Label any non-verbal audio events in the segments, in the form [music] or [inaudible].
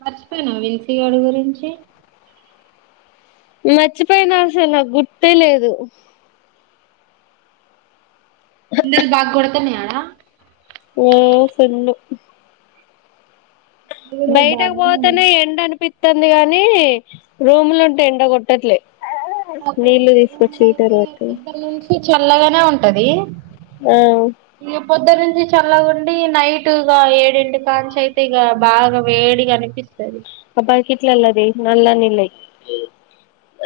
మర్చిపోయినా విన్సీ గాడి గురించి మర్చిపోయిన అసలు గుర్తే లేదు ఎండలు బాగ కొడ వస్తన్నాయా ఆడ ఏ ఫ్రెండు ఎండలు బయటకు బాగానే ఉన్నాయి పోతేనే ఎండ అనిపితది ఉందిగాని రూమ్లో ఉంటే ఎండ కొట్టట్లే నాకు నీళ్లు ఇజల తీసుకొచ్చి హీటర్ అయితే పెట్టు ఇద్దరి నుంచి చల్లగానే ఉంటది ఆ ఇక పొద్దు నుంచి చల్లగుండి నైట్ ఇగ ఏడింటి కాంచి అయితే ఇగ బాగా వేడిగా అనిపిస్తది ఆ బకెట్లు అల్లది నల్ల నీళ్ళయి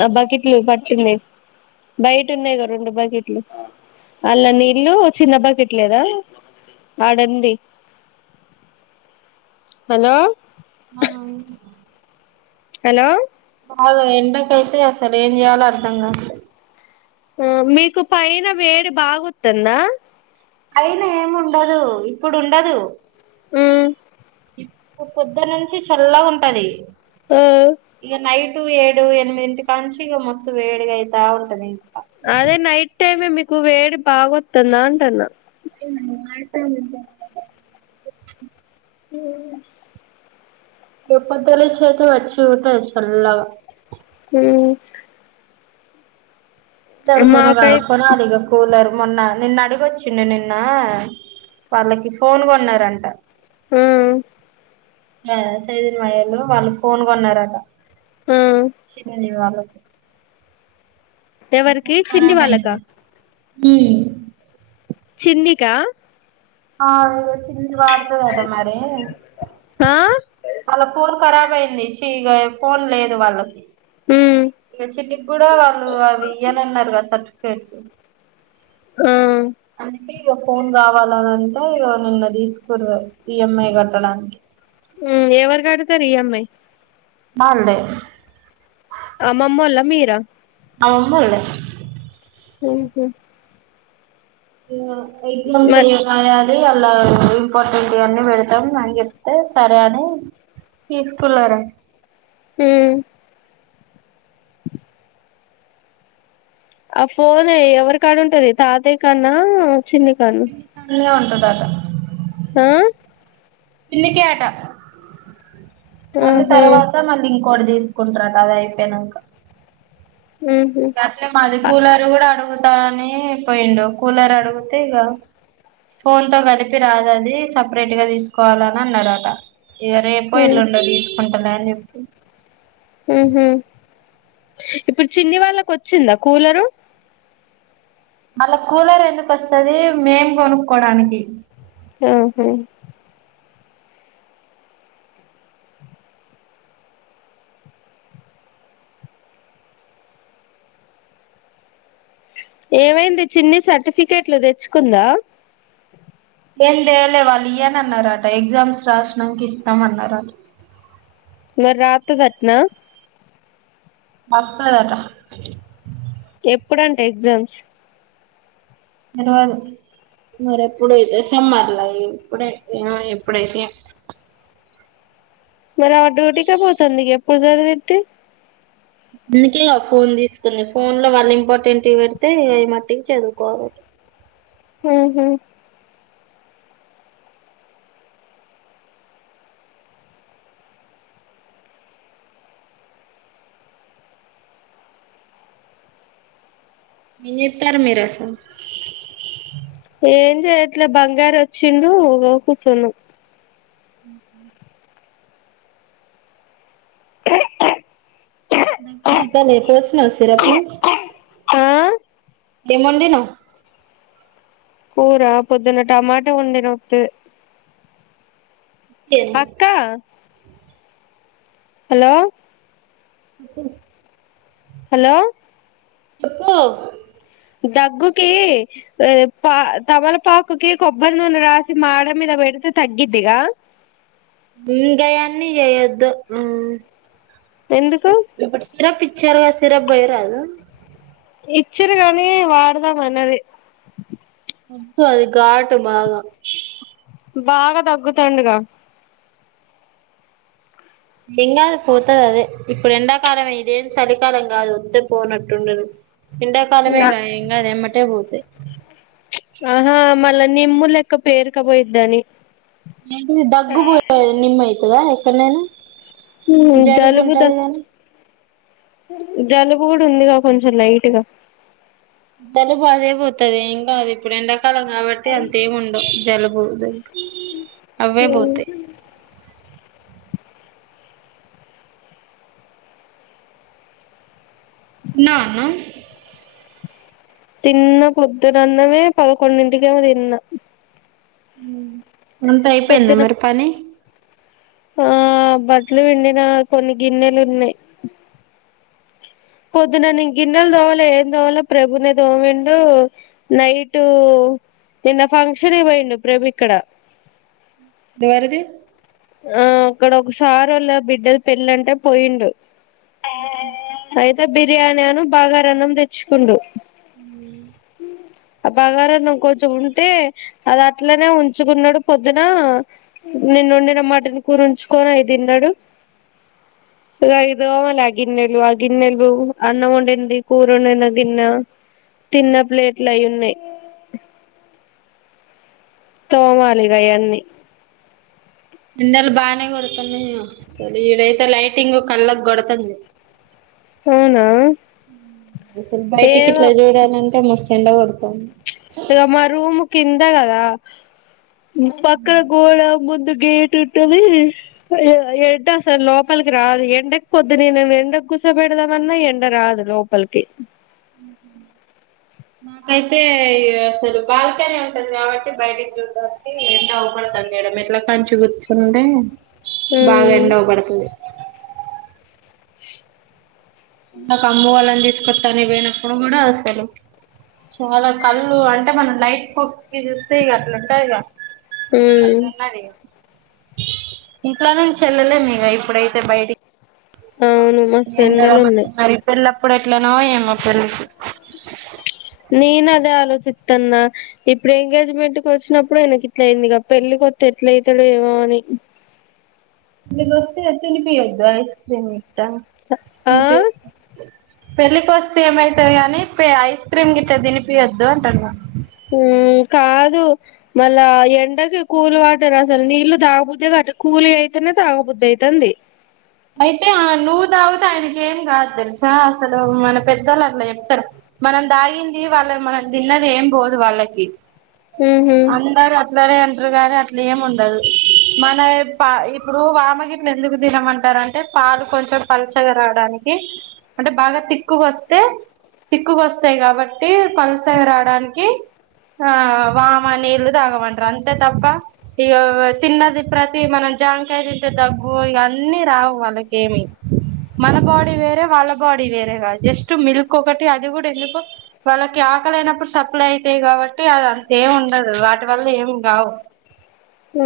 ఆ బకెట్లు పట్టింది బయట ఉన్నాయిగా రెండు బకెట్లు అళ్ళ నీళ్ళ చిన్న బకెట్లేదా ఆడుంది హలో ఆ హలో కాదు ఎండకైతే అసలు ఏంజేయాలో అర్థంగవట్లే ఆ మీకు పైన వేడి బాగోతుందా అయిన ఏమి ఉండదు ఇప్పుడు ఉండదు ఉ పొద్దనుంచి చల్లగుంటది మ్ ఏడు ఎనిమిదింటి కా నుంచి ఇగ మస్తు వేడిగా అయితా ఉంటది అదే నైట్ టైమ్ మీ క్కువ వేడి బాగొస్తుంద అంటన్న [unintelligible] రప్పద్దల చేతే అచ్చి ఉత సల్లగా హూ ఇద్దరు కొనరా మాకై కొనాలిగ కూలర్ మొన్న నిన్న అడిగొచ్చిండు నిన్న వాళ్ళకి ఫోన్ కొన్నరంట హు సైజన్ మాయోళ్ళు వాళ్ళు ఫోన్ కొన్నారంట ఆ చిన్న ని ఎవరికి చిన్ని వాళ్ళక ఉ చిన్నికా ఆ వాడుతదట మరి ఆ నిషిగ ఫోన్ లేదు వాళ్లకు ఉమ్ ఇగ చిట్టికి కూడా వాళ్ళు అవి ఇయ్యనన్నారు గద సర్టిఫికేట్స్ ఆ అంటే ఇగ ఫోన్ గావాలి కావాలంట ఇక నిన్న ఈఎంఐ కట్టడానికి ఎవరు కాడుతారు ఈఎంఐ మాల్దే అమ్మమ్మ ఓల్ల మీరా అమ్మమ్మలోలుఌ హుహు ఆ ప్రయత్నం మరి చేయకా అలా ఇంపార్టెంట్వన్నీ పెడతాం అని చెప్తే సరే అని తీసుకులరాంట హు ఆ ఫోన్ ఎవరి కాడ ఉంటది తాతయు కన్నా చిన్న కన్ను దాద ఆ చిన్నికి అట మళ్ళీ ఉహు తర్వాత మళ్ళీ కోడి తీసుకుంట్రట అది అయిపోయినాక ఉహు మాది అ కూలారు కూడా ఆడు అగుతయని అయి పోయిండు కూలర్ అడిగితే ఇగ ఫోన్ తో కలిపి రాదు అది సపరేట్ గా తీసుకోవాలని అన్నారు అట ఇగ రేపో ఉమ్ ఎల్లుండో తీసుకుంటలే అన్ చెప్పి ఊహు ఇప్పుడు చిన్ని వాళ్ళకు వచ్చిందా కూలరు మళ్ళ కూలర్ ఎందుకొస్తది మేం కొనుక్కోడానికి ఆ హ ఏమైంది చిన్ని సర్టిఫికెట్లు తెచ్చుకుందా ఏం చేేయలే వాళ్ళు ఇయ్వన అన్నారట ఎగ్జామ్స్ రాసడానికి ఇస్తాం అన్నట మర్ రాత్తదట్నా బస్తదటా ఎప్పుడంట ఎగ్జామ్స్ మరెప్పుడైతే సమ్మర్లా ఇప్పుడే ఆ ఎప్పుడైతే ఎం మరి అడ్డుగుటిక పోతుంది ఎప్పుడు చదివిది అందుకే గా ఫోన్ తీసుకుంది ఫోన్ లో వాళ్ళింపోర్టంట్ వి పెడ్తే అయ్ మటికి చదువుకోవాలి. హు హు న తర్ మీరుసం ఏం చెయట్లే బంగారు వచ్చిండు కూర్చున్నాం దగ్గు దగ్గాలే పోస్నావా సిరుపు ఆ ఏమొండినావ్ పూరా పొద్దున్న టమాట ఉండ నొతు చికెన్ అక్క హలో అప్పు హలో చెప్పు దగ్గుకి ఆ పా తమలపాకుకి కొబ్బరి నూనె రాసి మాడ మీద పెడితే తగ్గిద్దిగా ఇంగయన్ని చేయొద్దు మ్మ్ ఎందుకు సరా ప చరో సిరప్ బొయ్యరాదు ఇచ్చారు కానీ వాడదాం అన్నది వొద్దు అది గాటు బాగా బాగా దగ్గుతాండుగా ఎంగాదు పోతాదదే ఇప్పుడు ఎండాకాలమే ఇదేం చలికాలం కాదు ఒత్తే పోనట్టుండును ఎండాకాలమే గా ఎంగాదు ఎమ్మటే పోతయ్ ఆహా మళ్ళా నిమ్ము లెక్క పేరుకపోయిద్దని ఏకంగా దగ్గు బు నిమ్మై దా ఎక్కడైనా హ్మ్మ్ జలుబు దగ్ జలుబు కూడుందిగా కొంచెం లైట్గా జలుబు అదే పోతదే ఏం కాదు ఇప్పుడెండ కాలం కాబట్టి అంతేము ఉండవు జలుబు జలుబ అవే పోతాయి తిన్నావా అన్నం తిన్న పొద్దునన్నమే పదకొండింటికేమో తిన్న మ్మ్ అంత అయిపోయిందా పొద్దున మరి పని ఆ బడ్లు విండిన కొన్ని గిన్నెలు ఉన్నాయి పొద్దునన్న ఇం గన్నెలు తోవాలో ఏం తోవాలో ప్రభునే దోమిండు నైట్ నిన్న ఫంక్షన్ ఇయిపోయిండు ప్రభు ఇక్కడ ఇదివేరది ఆ అక్కడ ఒకసారి వాళ్ళ బిడ్డలు పెళ్ళ అంటే పోయిండు ఊహు అయితే బిర్యానీ అను బాగా రన్నం తెచ్చుకుండు ఉ ఆ బాగారు నువ్వు కొంచెం ఉంటే అది అట్లనే ఉంచుకున్నాడు పొద్దున నిన్నండి మటన్ కూరంచుకొని అఐ తిన్నాడు ఇ ఐదో మళ ఆగిన్నెలు ఆగిన్నెలు అన్నం వంంది కూరండన గిన్నె తిన్న ప్లేట్లు అయి ఉన్నాయి తోమాలిగాయవన్నీ ఇందల్ బానే కొడతను స ఈ అయతే లైటింగ్ కల్క్ గడతంది అవునా ఏవ చెెండవాడు ఇక మ రూమ్ కిందగా ద పక్కడ గోడ ముందు గేట్ ఉంటది ఎడ ఎండ అసలు లోపలికి రాదు ఎండకి పోద్దు నేను ఎండ గుస పెడదామన్నా ఎండ రాదు లోపలికి నాకైతే అసలు బాల్కనీ ఉంటది కాబట్టి బయటికి చూడడానికి ఎంత అవపడుతుంది మేడం ఎట్లా కంచి కూర్చుండే బాగా ఉమ్ ఉండవుపడతుదు నాకు అమ్ము వాళ్ళని తీసుకొస్తాని పోయినప్పుడు కూడా అసలు చాలా కళ్ళు అంటే మనం లైట్ ఇది చూస్తే ఇగ అట్లా ఉంటది ఇగ ఉమ్ అంటున్నది ఇంట్లో నుంచి వెల్లలే మీక ఇప్పుడైతే బయటికి అవును మస్తు అంద ఎండలు ఉన్నాయి మరి పలా ఇప్పుడు ఎట్లనో ఏమో తెలీదు అన్న ఇప్పుడు ఎంగేజ్మెంట్కి వచ్చినప్పుడు ఆయనకి ఇట్ల అయింది ఇక పెళ్ళి కొత్త ఎట్ల అవుతాడు ఏమో అని ఇ వస్తే తినిపి అద్దు ఐస్ క్రీమ్ని ఆ ఇనాడియబుల్ ఎక్కడ ఏ క్యాప్షన్ లేదు పెళ్ళకోస్తే ఏమైతది గాని ఐస్ క్రీమ్ గిట్ట తినిపియద్దు అంటున్నారు ఉ కాదు మళ్ళా ఎండకు కూలి వాటరు అసలు నీళ్లు తాగబుద్ధి కా కూలి అయితేనే తాగబుద్ధి అయితుంది మయితే నూ వుత అ క ఏం కాదు తెలుసా అసలు మన పెద్దళ్ళ అట్లా చెప్తారు మనం దాగింది వాళ్ళ మనం తిన్నది ఏం పోదు వాళ్ళకి ఉహు, అందరూ అట్లనే ఆంట్ కురకైలు అట్లా ఏం ఉండదు మన ఇప ఇప్పుడు వామగిరిని ఎందుకు తినమ ంట అంటే పాలు కొంచెం పలసగా రావడానికి అంటే బాగా తిక్కుగా వస్తే తిక్కుగా వస్తాయి కాబట్టి పలసగా రావడానికి ఆ వామ నీళ్లు తాగమంటారు అంతే తప్ప ఇక తిన్నది ప్రతి మనం జాంకాయ తింటే దగ్గు ఇన్న చావు వాళ్ళక ఏమి మన బాడీ వేరే వాళ్ళ బాడీ వేరే కాదు జస్ట్ మిల్క్ ఒకటి అది కూడా ఎందుకో వాళ్ళకి ఆకలిైనప్పుడు సప్లై అయితాయి కాబట్టి అది అంతేమి ఉండదు వాటి వల్ల ఏమి కావు ఊ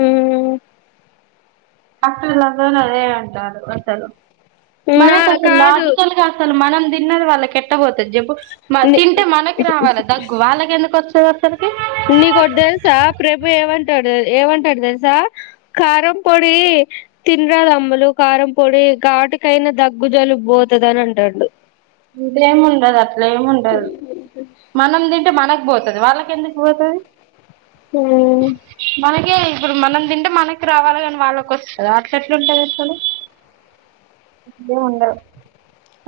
డాక్టర్లా అదే [unintelligible] అసలు నా మనకి అసలు కాదు లాజికల్ గా అసలు మనం తిన్నది వాళ్ళకి ఎట్టా పోతాది చెప్పు నీ మాతింటే మనకి రావాలా దగ్గు వాళ్ళకి ఎందుకొచ్చావ్ అస్సలకి నీకొటి తెలుసా ప్రభు ఏమంటాడు ఏమంటాడు తెలుసా కారం పొడి తినరాదు అమ్మలు కారం పొడి ఘాటుకైనా దగ్గు జలుబు పోతది అని అంటాండు ఇలేము ఉండదు అట్లేము ఉండదు మనం తింటే మనకు పోతాది వాళ్ళకి ఎందుకు పోతాది ఉమ్ మనకే ఇప్పుడు మనం తింటే మనకి రావాల కాని వాళ్ళక వస్తు అట్లా ఎట్లాంటంది చ ఉండదు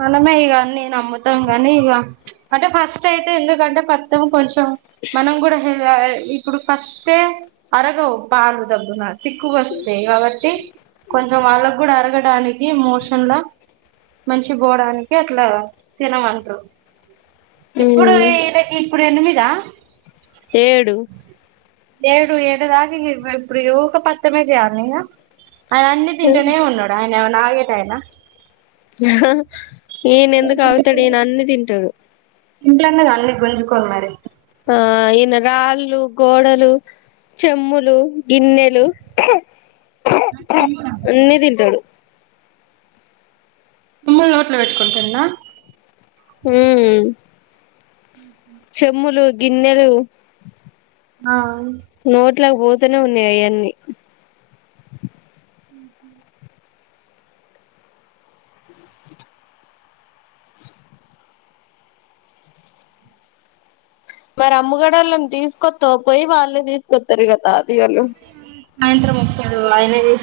మనమే ఇగ నేను అమ్ముతాం, కానీ ఇక అంటే ఫస్ట్ అయితే ఎందుకంటే ఫత్తం కొంచెం మనం కూడా ఇప్పుడు ఫస్టే అరగవు పాలు దబ్బన తిక్కుకు వస్తాయి కాబట్టి, కొంచెం వాళ్ళకి కూడా అరగడానికి మోషన్ లో మంచి పోవడానికి అట్లా తినమంటరు ఇప్పుడు వీడకి ఇప్పుడు ఎనిమిది చ ఏడు ఏడు ఏడుదగ ఇప్పుడు ఊక పత్తేమే చేయాల్న ఇక ఆయన అన్ని తింటూనే ఉన్నాడు ఆయన నాగే టాయనా ఏయన ఎందుకు ఆగుతాడు ఈయన అన్ని తింటాడు [unintelligible] అన్ని గుంజుకోళ మరి ఆ ఈయన గాళ్ళు కోడలు చెమ్ములు గిన్నెలు అన్నీ తింటాడు ఉమ్మ నోట్లో పెట్టుకుంటున్నా హ్మ్ చమ్ములు గిన్నెలు ఆ ఇంట్లో పోతూనే ఉన్నాయి అవన్నీ అ మరి అమ్ముగడలని తీసుకొస్త పోయి వాళ్ళు తీసుకొస్తారు కదా సాయంత్రం వస్తాడు మా అన్నేది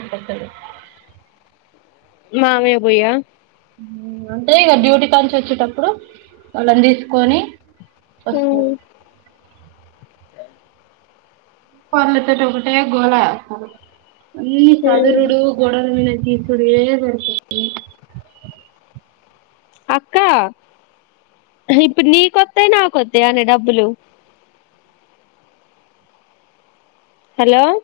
మామయ్య బయ్యా అంటే ఇక డ్యూటీ కానుంచి వచ్చేటప్పుడు వాళ్ళని తీసుకొని వస్తారు వాళ్లతోటి ఒకటే గోలా అన్ని చదరుడు గోడ మీన్కి చూడు ఏ ఏ [unintelligible] అక్క, ఇప్పుడు నీ కొత్తయ్ నాకొత్తాయానే డబ్బులు హలో